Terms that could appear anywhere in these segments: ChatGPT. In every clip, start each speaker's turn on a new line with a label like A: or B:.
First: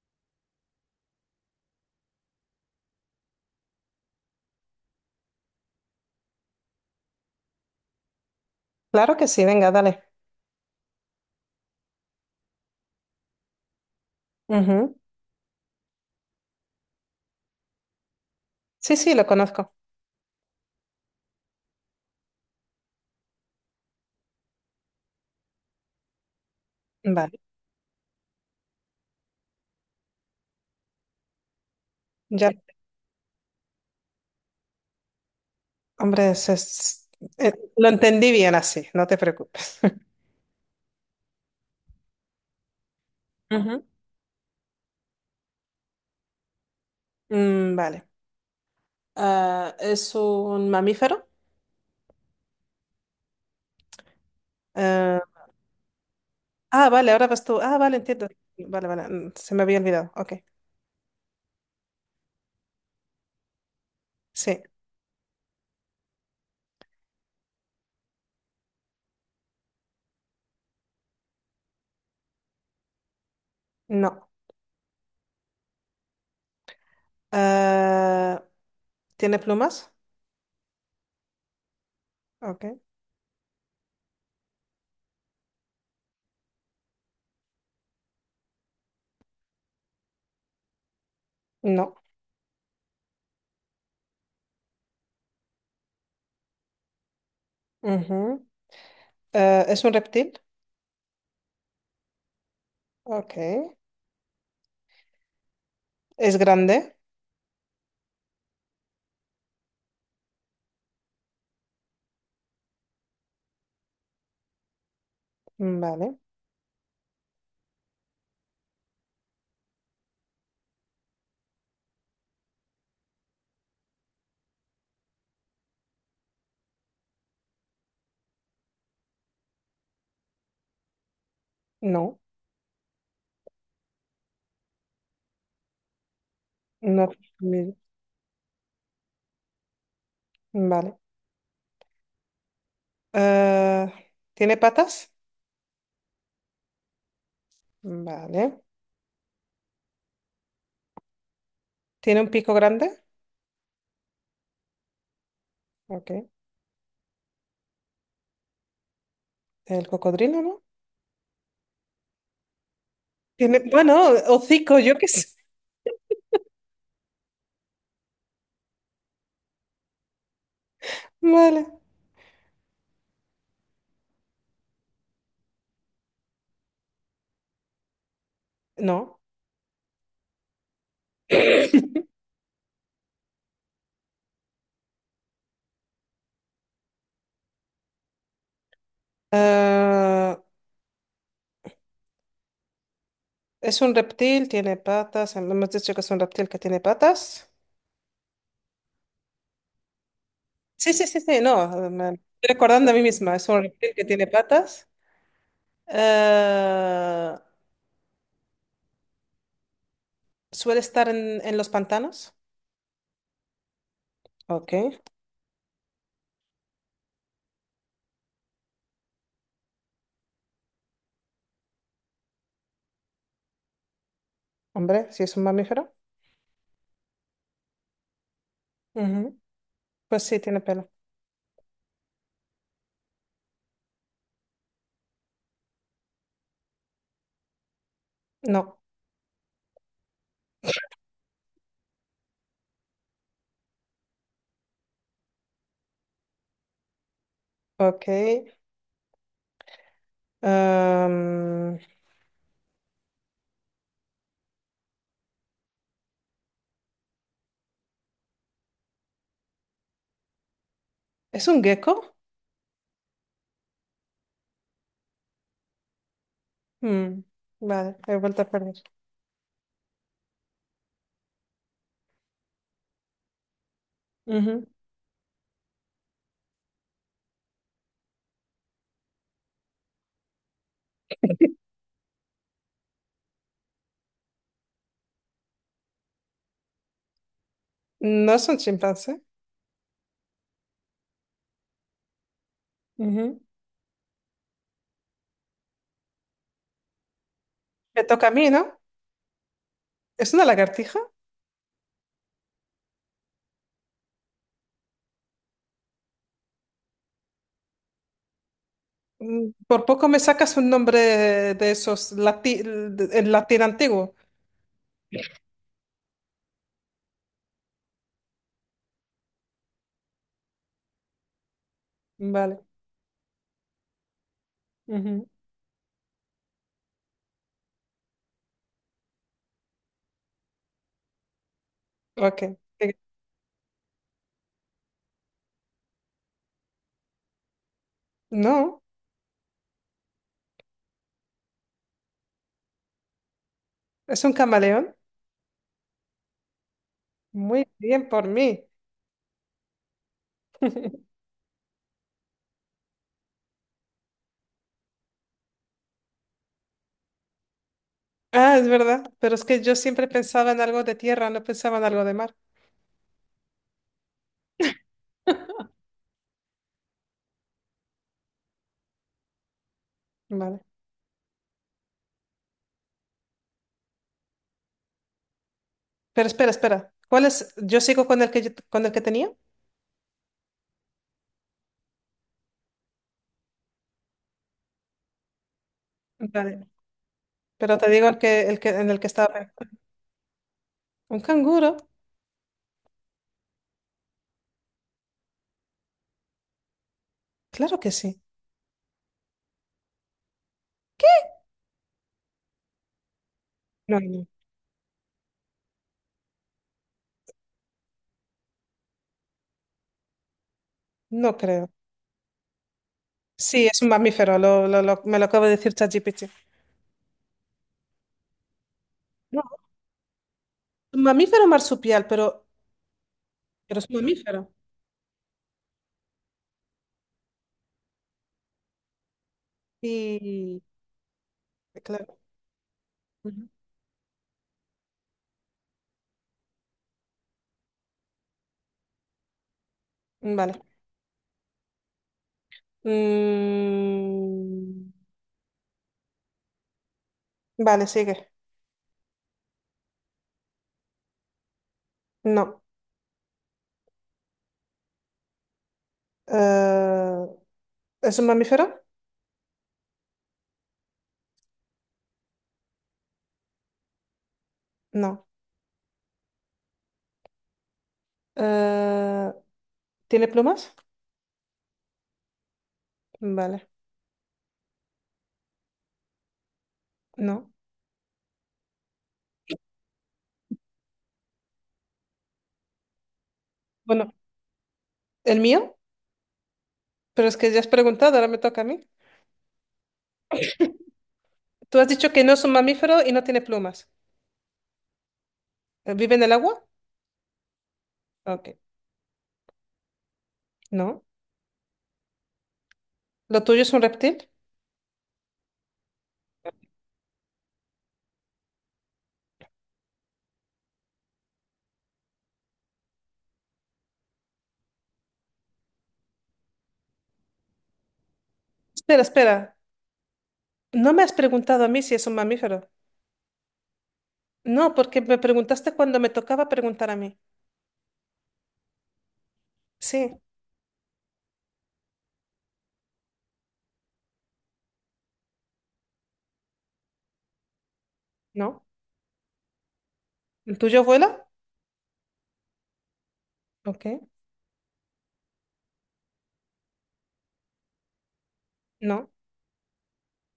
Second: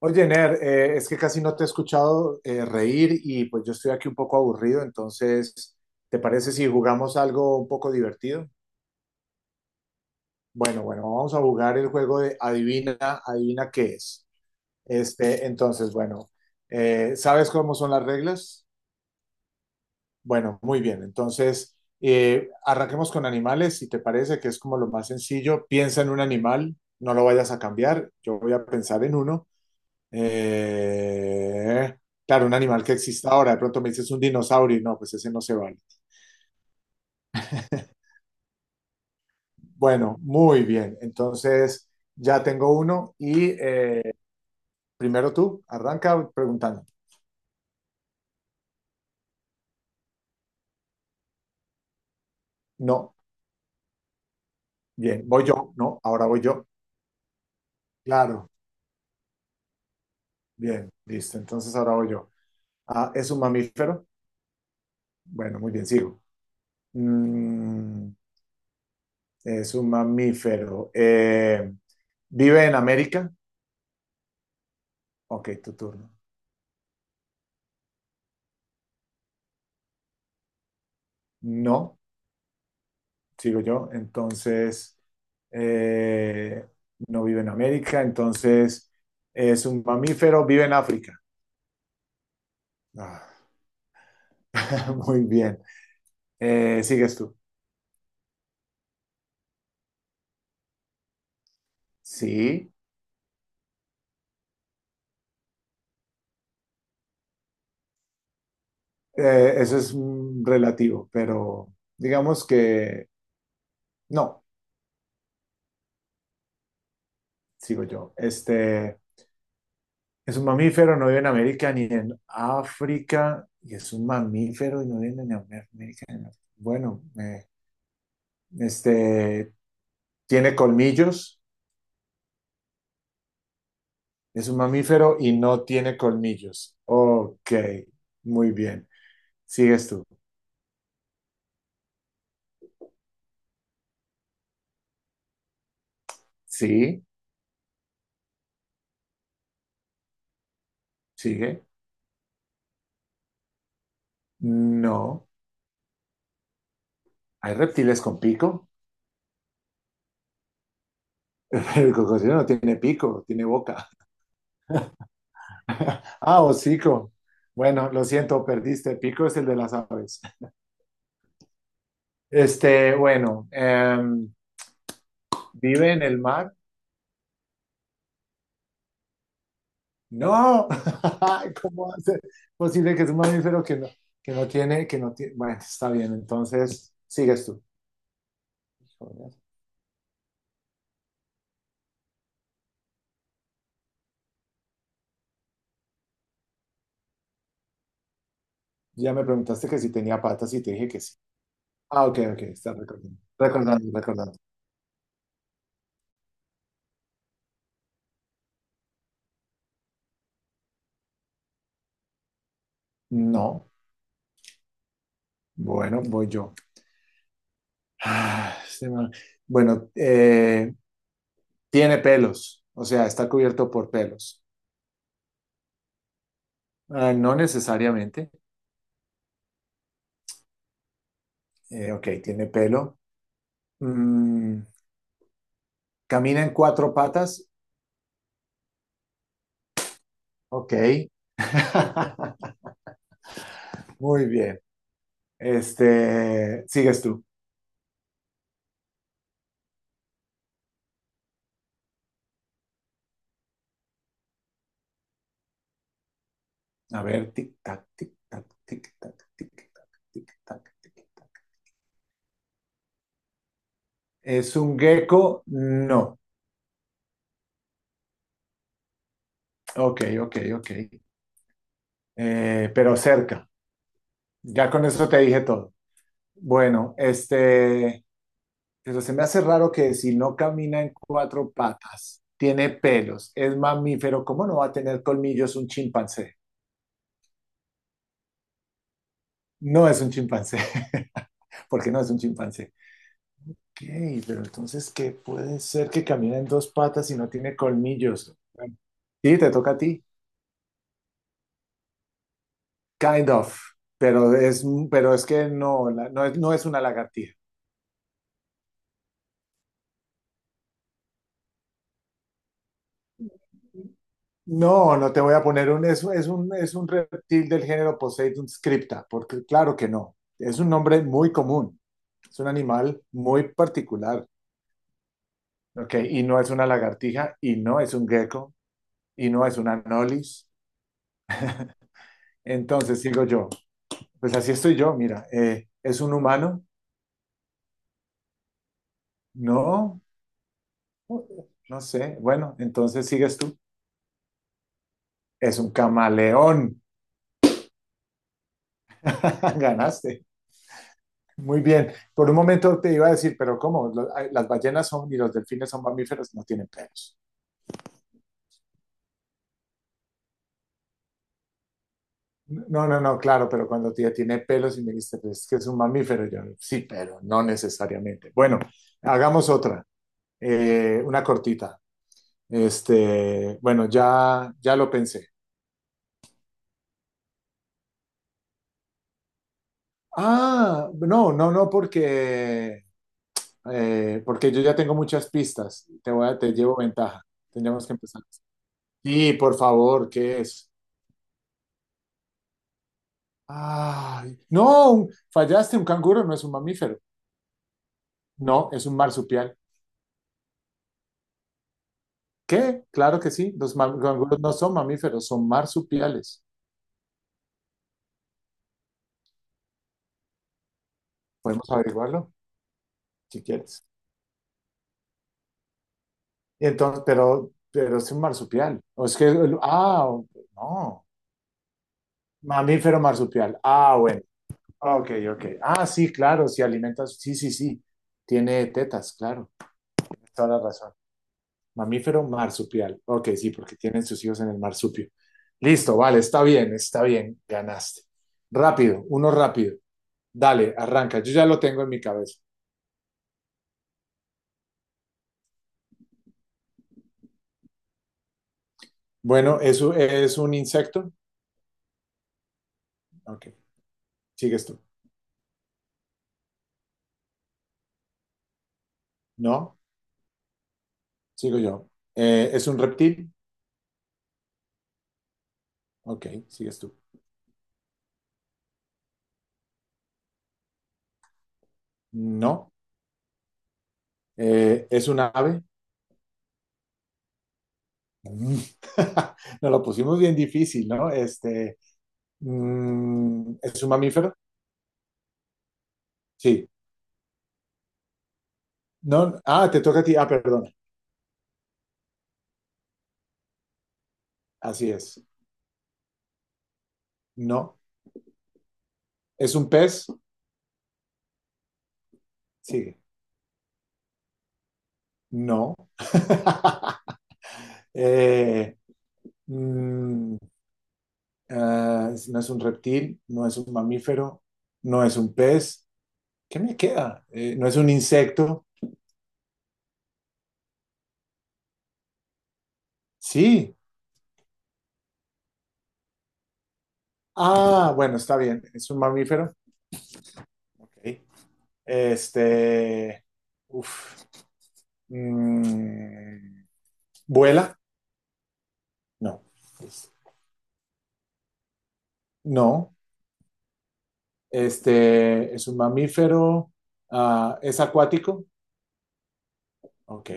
A: Oye, Ner, es que casi no te he escuchado reír y pues yo estoy aquí un poco aburrido, entonces, ¿te parece si jugamos algo un poco divertido?
B: Claro que sí, venga, dale.
A: Bueno, bueno, vamos a jugar el juego de adivina, adivina qué es.
B: Ujú.
A: Este, entonces, bueno, ¿sabes cómo son las reglas?
B: Sí, sí, lo conozco.
A: Bueno, muy bien, entonces, arranquemos con animales, si te parece que es como lo más sencillo, piensa en un animal, no lo
B: Vale,
A: vayas a cambiar, yo voy a pensar en uno. Eh, claro,
B: ya,
A: un animal que exista ahora. De pronto me dices un dinosaurio y no, pues ese no se vale.
B: hombre, lo entendí bien así, no te preocupes.
A: Bueno, muy bien. Entonces ya tengo uno y
B: Ujú.
A: primero tú, arranca preguntando.
B: Mm, vale. Ah, ¿es un mamífero?
A: No,
B: Eh,
A: bien, voy yo. No, ahora voy yo.
B: ah, vale, ahora vas tú. Ah, vale, entiendo.
A: Claro,
B: Vale, vale, se me había olvidado. Ok,
A: bien, listo. Entonces ahora voy yo. Ah, ¿es un mamífero?
B: sí,
A: Bueno, muy bien, sigo. Mm, es un mamífero. ¿Vive en América?
B: no.
A: Ok, tu turno.
B: Eh, ¿Tiene plumas?
A: No.
B: Ok,
A: Sigo yo, entonces eh, no vive en América, entonces es un mamífero, vive en África.
B: no.
A: Ah, muy bien. ¿Sigues tú?
B: Ujú. ¿Es un reptil?
A: Sí.
B: Ok. ¿Es grande?
A: Eso es relativo, pero digamos que no,
B: Vale,
A: sigo yo. Este es un mamífero, no vive en América ni en África, y es un mamífero y no vive en América ni en África. Bueno, este tiene colmillos.
B: no.
A: Es un mamífero y no tiene colmillos.
B: No.
A: Ok, muy bien. ¿Sigues tú?
B: Vale. Ah, ¿tiene patas?
A: Sí,
B: Vale.
A: sigue.
B: ¿Tiene un pico grande?
A: No.
B: Ok.
A: ¿Hay reptiles con pico?
B: El cocodrilo, ¿no?
A: El cocodrilo no tiene pico, tiene
B: Tiene,
A: boca.
B: bueno, hocico, yo qué sé.
A: Ah, hocico. Bueno, lo siento, perdiste. Pico es el de las aves.
B: Vale.
A: Este, bueno, ¿vive en el mar?
B: No.
A: No. ¿Cómo hace posible que es un mamífero que no, que no tiene? Bueno, está bien, entonces sigues tú.
B: Ah, es un reptil, tiene patas. Hemos dicho que es un reptil que tiene patas.
A: Ya me preguntaste que si tenía patas y te dije
B: Sí,
A: que
B: sí,
A: sí.
B: sí, sí, no.
A: Ah,
B: Me
A: ok,
B: estoy
A: ok, está
B: recordando a mí
A: recordando.
B: misma. Es un
A: Recordando,
B: reptil que tiene
A: recordando.
B: patas. Ah, suele estar en los pantanos.
A: No,
B: Ok.
A: bueno, voy yo. Ah, este man. Bueno, tiene pelos, o sea, está cubierto por pelos.
B: Hombre, si es un mamífero.
A: Ah, no necesariamente.
B: Ujú. Pues sí, tiene pelo.
A: Ok, tiene pelo. Mm, camina en cuatro patas.
B: No.
A: Ok. Muy bien. Este, sigues tú.
B: Ok. Am,
A: A ver, tic-tac, tic-tac, tic-tac, tic-tac, tic-tac, tic-tac.
B: ¿Es un gecko?
A: ¿Es un gecko? No.
B: Mm, vale, he vuelto a perder.
A: Ok, ok, ok. Pero cerca.
B: Ujú.
A: Ya con eso te dije todo. Bueno, este, pero se me hace raro que si no camina en cuatro patas, tiene pelos, es mamífero, ¿cómo no va a tener colmillos un chimpancé?
B: No es un chimpancé.
A: No es un chimpancé, porque no es un chimpancé.
B: Ujú.
A: Ok, pero entonces, ¿qué puede ser que camine en dos patas y no tiene
B: Me toca a
A: colmillos?
B: mí,
A: Bueno,
B: ¿no?
A: sí, te toca a ti.
B: ¿Es una lagartija?
A: Kind of, pero es, pero es que no, la- no es, no es una lagartija.
B: Por poco me sacas un nombre de esos en latín antiguo.
A: No, no te voy a poner es un reptil del género Poseidon scripta, porque claro que no. Es un nombre muy común, es un
B: Vale.
A: animal muy particular,
B: Ujú.
A: ¿ok? Y no es una lagartija, y no es un gecko, y no es una anolis.
B: Ok. Eh,
A: Entonces sigo yo, pues así estoy yo, mira, ¿es un humano?
B: No,
A: No, no sé. Bueno, entonces sigues tú.
B: es un camaleón.
A: Es un camaleón.
B: Muy bien por mí.
A: Ganaste. Muy bien. Por un momento te iba a decir, pero ¿cómo? Ay, las ballenas son y los delfines son mamíferos, no tienen pelos.
B: Ah, es verdad, pero es que yo siempre pensaba en algo de tierra, no pensaba en algo de mar.
A: No, no, no, claro, pero cuando tía tiene pelos y me dijiste, pues es que es un mamífero, yo, sí, pero no necesariamente. Bueno, hagamos otra,
B: Vale.
A: una cortita. Este, bueno, ya, ya lo pensé.
B: Pero espera, espera. ¿Cuál es? ¿Yo sigo con el que con el que tenía?
A: Ah, no, no, no, porque, porque yo ya tengo muchas pistas. Te
B: Vale,
A: llevo ventaja.
B: pero
A: Teníamos
B: te
A: que
B: digo
A: empezar.
B: en el que estaba
A: Sí, por
B: pensando.
A: favor, ¿qué es?
B: ¿Un canguro?
A: Ay, no, un- fallaste, un canguro no es un mamífero.
B: Claro que sí.
A: No, es un marsupial. ¿Qué? Claro que sí,
B: No, no,
A: canguros no son mamíferos, son marsupiales.
B: no creo.
A: Podemos averiguarlo si
B: Sí, es
A: quieres.
B: un mamífero, me lo acaba de decir ChatGPT.
A: Y entonces, pero es un marsupial. O es que,
B: No,
A: ah, ok,
B: un
A: no,
B: mamífero marsupial, pero,
A: mamífero marsupial.
B: pero es un
A: Ah, bueno,
B: mamífero.
A: ok, ok. Ah, sí, claro, si alimentas, sí, sí, sí. Tiene tetas, claro, toda
B: Y,
A: la razón.
B: claro.
A: Mamífero marsupial. Ok,
B: Ujú.
A: sí, porque tienen sus hijos en el marsupio. Listo, vale, está bien, ganaste. Rápido, uno rápido.
B: Vale.
A: Dale, arranca. Yo ya lo tengo en mi cabeza.
B: Mm, vale, sigue.
A: Bueno, ¿eso es un insecto?
B: No.
A: Ok, sigues tú.
B: Eh, ¿Es un mamífero?
A: No, sigo yo. ¿Es un reptil?
B: No.
A: Ok, sigues tú.
B: Eh, ¿Tiene plumas?
A: No.
B: Vale,
A: ¿Es un ave?
B: no.
A: Mm. Nos lo pusimos bien difícil, ¿no? Este, ¿es un
B: Bueno,
A: mamífero?
B: ¿el mío?
A: Sí.
B: Pero es que ya has preguntado, ahora me toca a mí.
A: No, ah, te toca a ti. Ah, perdón.
B: Tú has dicho que no es un mamífero y no tiene plumas.
A: Así es.
B: ¿Vive en el agua?
A: No.
B: Ok,
A: ¿Es un pez?
B: no.
A: Sigue.
B: ¿Lo tuyo es un reptil?
A: No. Eh, mm, ah, no es un reptil, no es un mamífero, no es un pez. ¿Qué me queda? ¿No es un insecto?
B: Espera, espera. No me has preguntado a mí si es un mamífero.
A: Sí.
B: No, porque me preguntaste cuando me tocaba preguntar a mí.
A: Ah, bueno, está bien. Es un mamífero.
B: Sí,
A: Ok. Este. Uf. Mm, ¿vuela?
B: no.
A: No.
B: ¿El tuyo vuela?
A: No.
B: Ok,
A: Este. Es un mamífero. Ah, ¿es acuático?
B: no.
A: Ok.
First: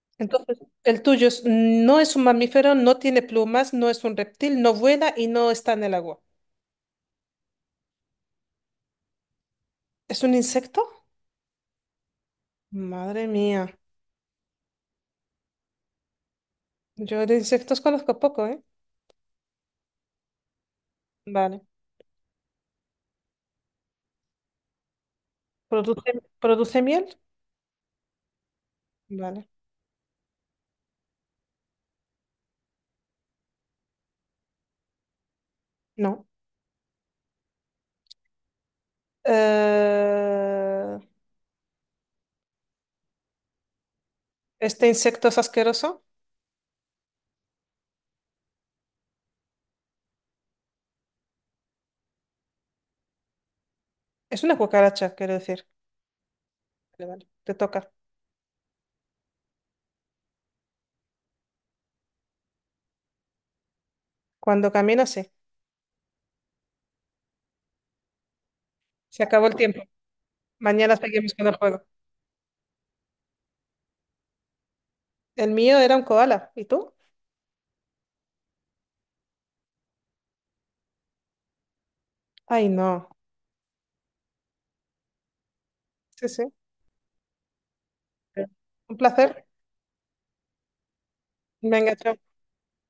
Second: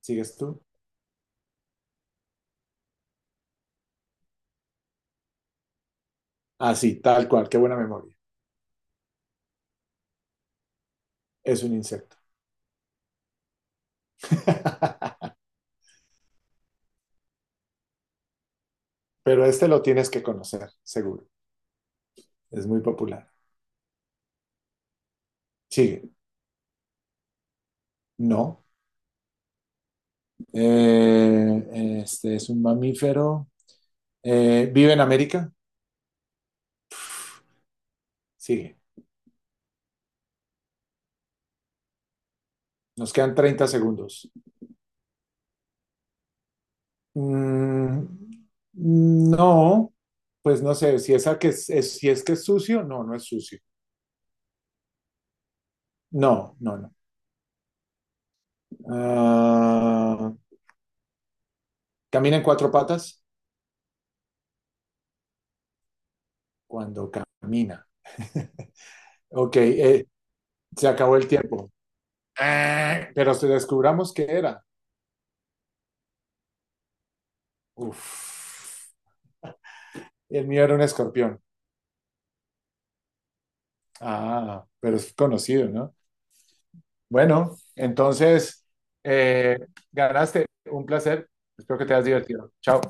A: ¿Sigues
B: Entonces,
A: tú?
B: el tuyo no es un mamífero, no tiene plumas, no es un reptil, no vuela y no está en el agua.
A: Ah, sí, tal cual, qué buena memoria.
B: ¿Es un insecto?
A: Es un insecto.
B: Madre mía. Yo de insectos conozco poco, ¿eh?
A: Pero este lo tienes que conocer, seguro.
B: Vale.
A: Es muy popular. Sigue.
B: ¿Produce miel?
A: No.
B: Vale.
A: Este es un mamífero. ¿Vive en América?
B: No.
A: Sigue.
B: Eh,
A: Nos quedan 30 segundos.
B: este insecto es asqueroso.
A: Mm, no, pues no sé, si, es a que es- si es que es sucio, no, no es sucio.
B: Es una cucaracha, quiero decir.
A: No, no, no.
B: Vale, vale, te toca.
A: Ah, ¿camina en cuatro patas?
B: Cuando camino, sí.
A: Cuando camina.
B: Se acabó el
A: Ok,
B: tiempo.
A: se
B: Mañana
A: acabó el
B: seguimos con el
A: tiempo.
B: juego.
A: Ah, pero si descubramos qué era.
B: El mío era un koala. ¿Y tú?
A: Uf. El mío era un escorpión.
B: Ay, no.
A: Ah, pero es conocido, ¿no?
B: Sí, sí.
A: Bueno, entonces,
B: Un placer.
A: eh, ganaste. Un placer. Espero que
B: Venga,
A: te hayas
B: chao.
A: divertido. Chao.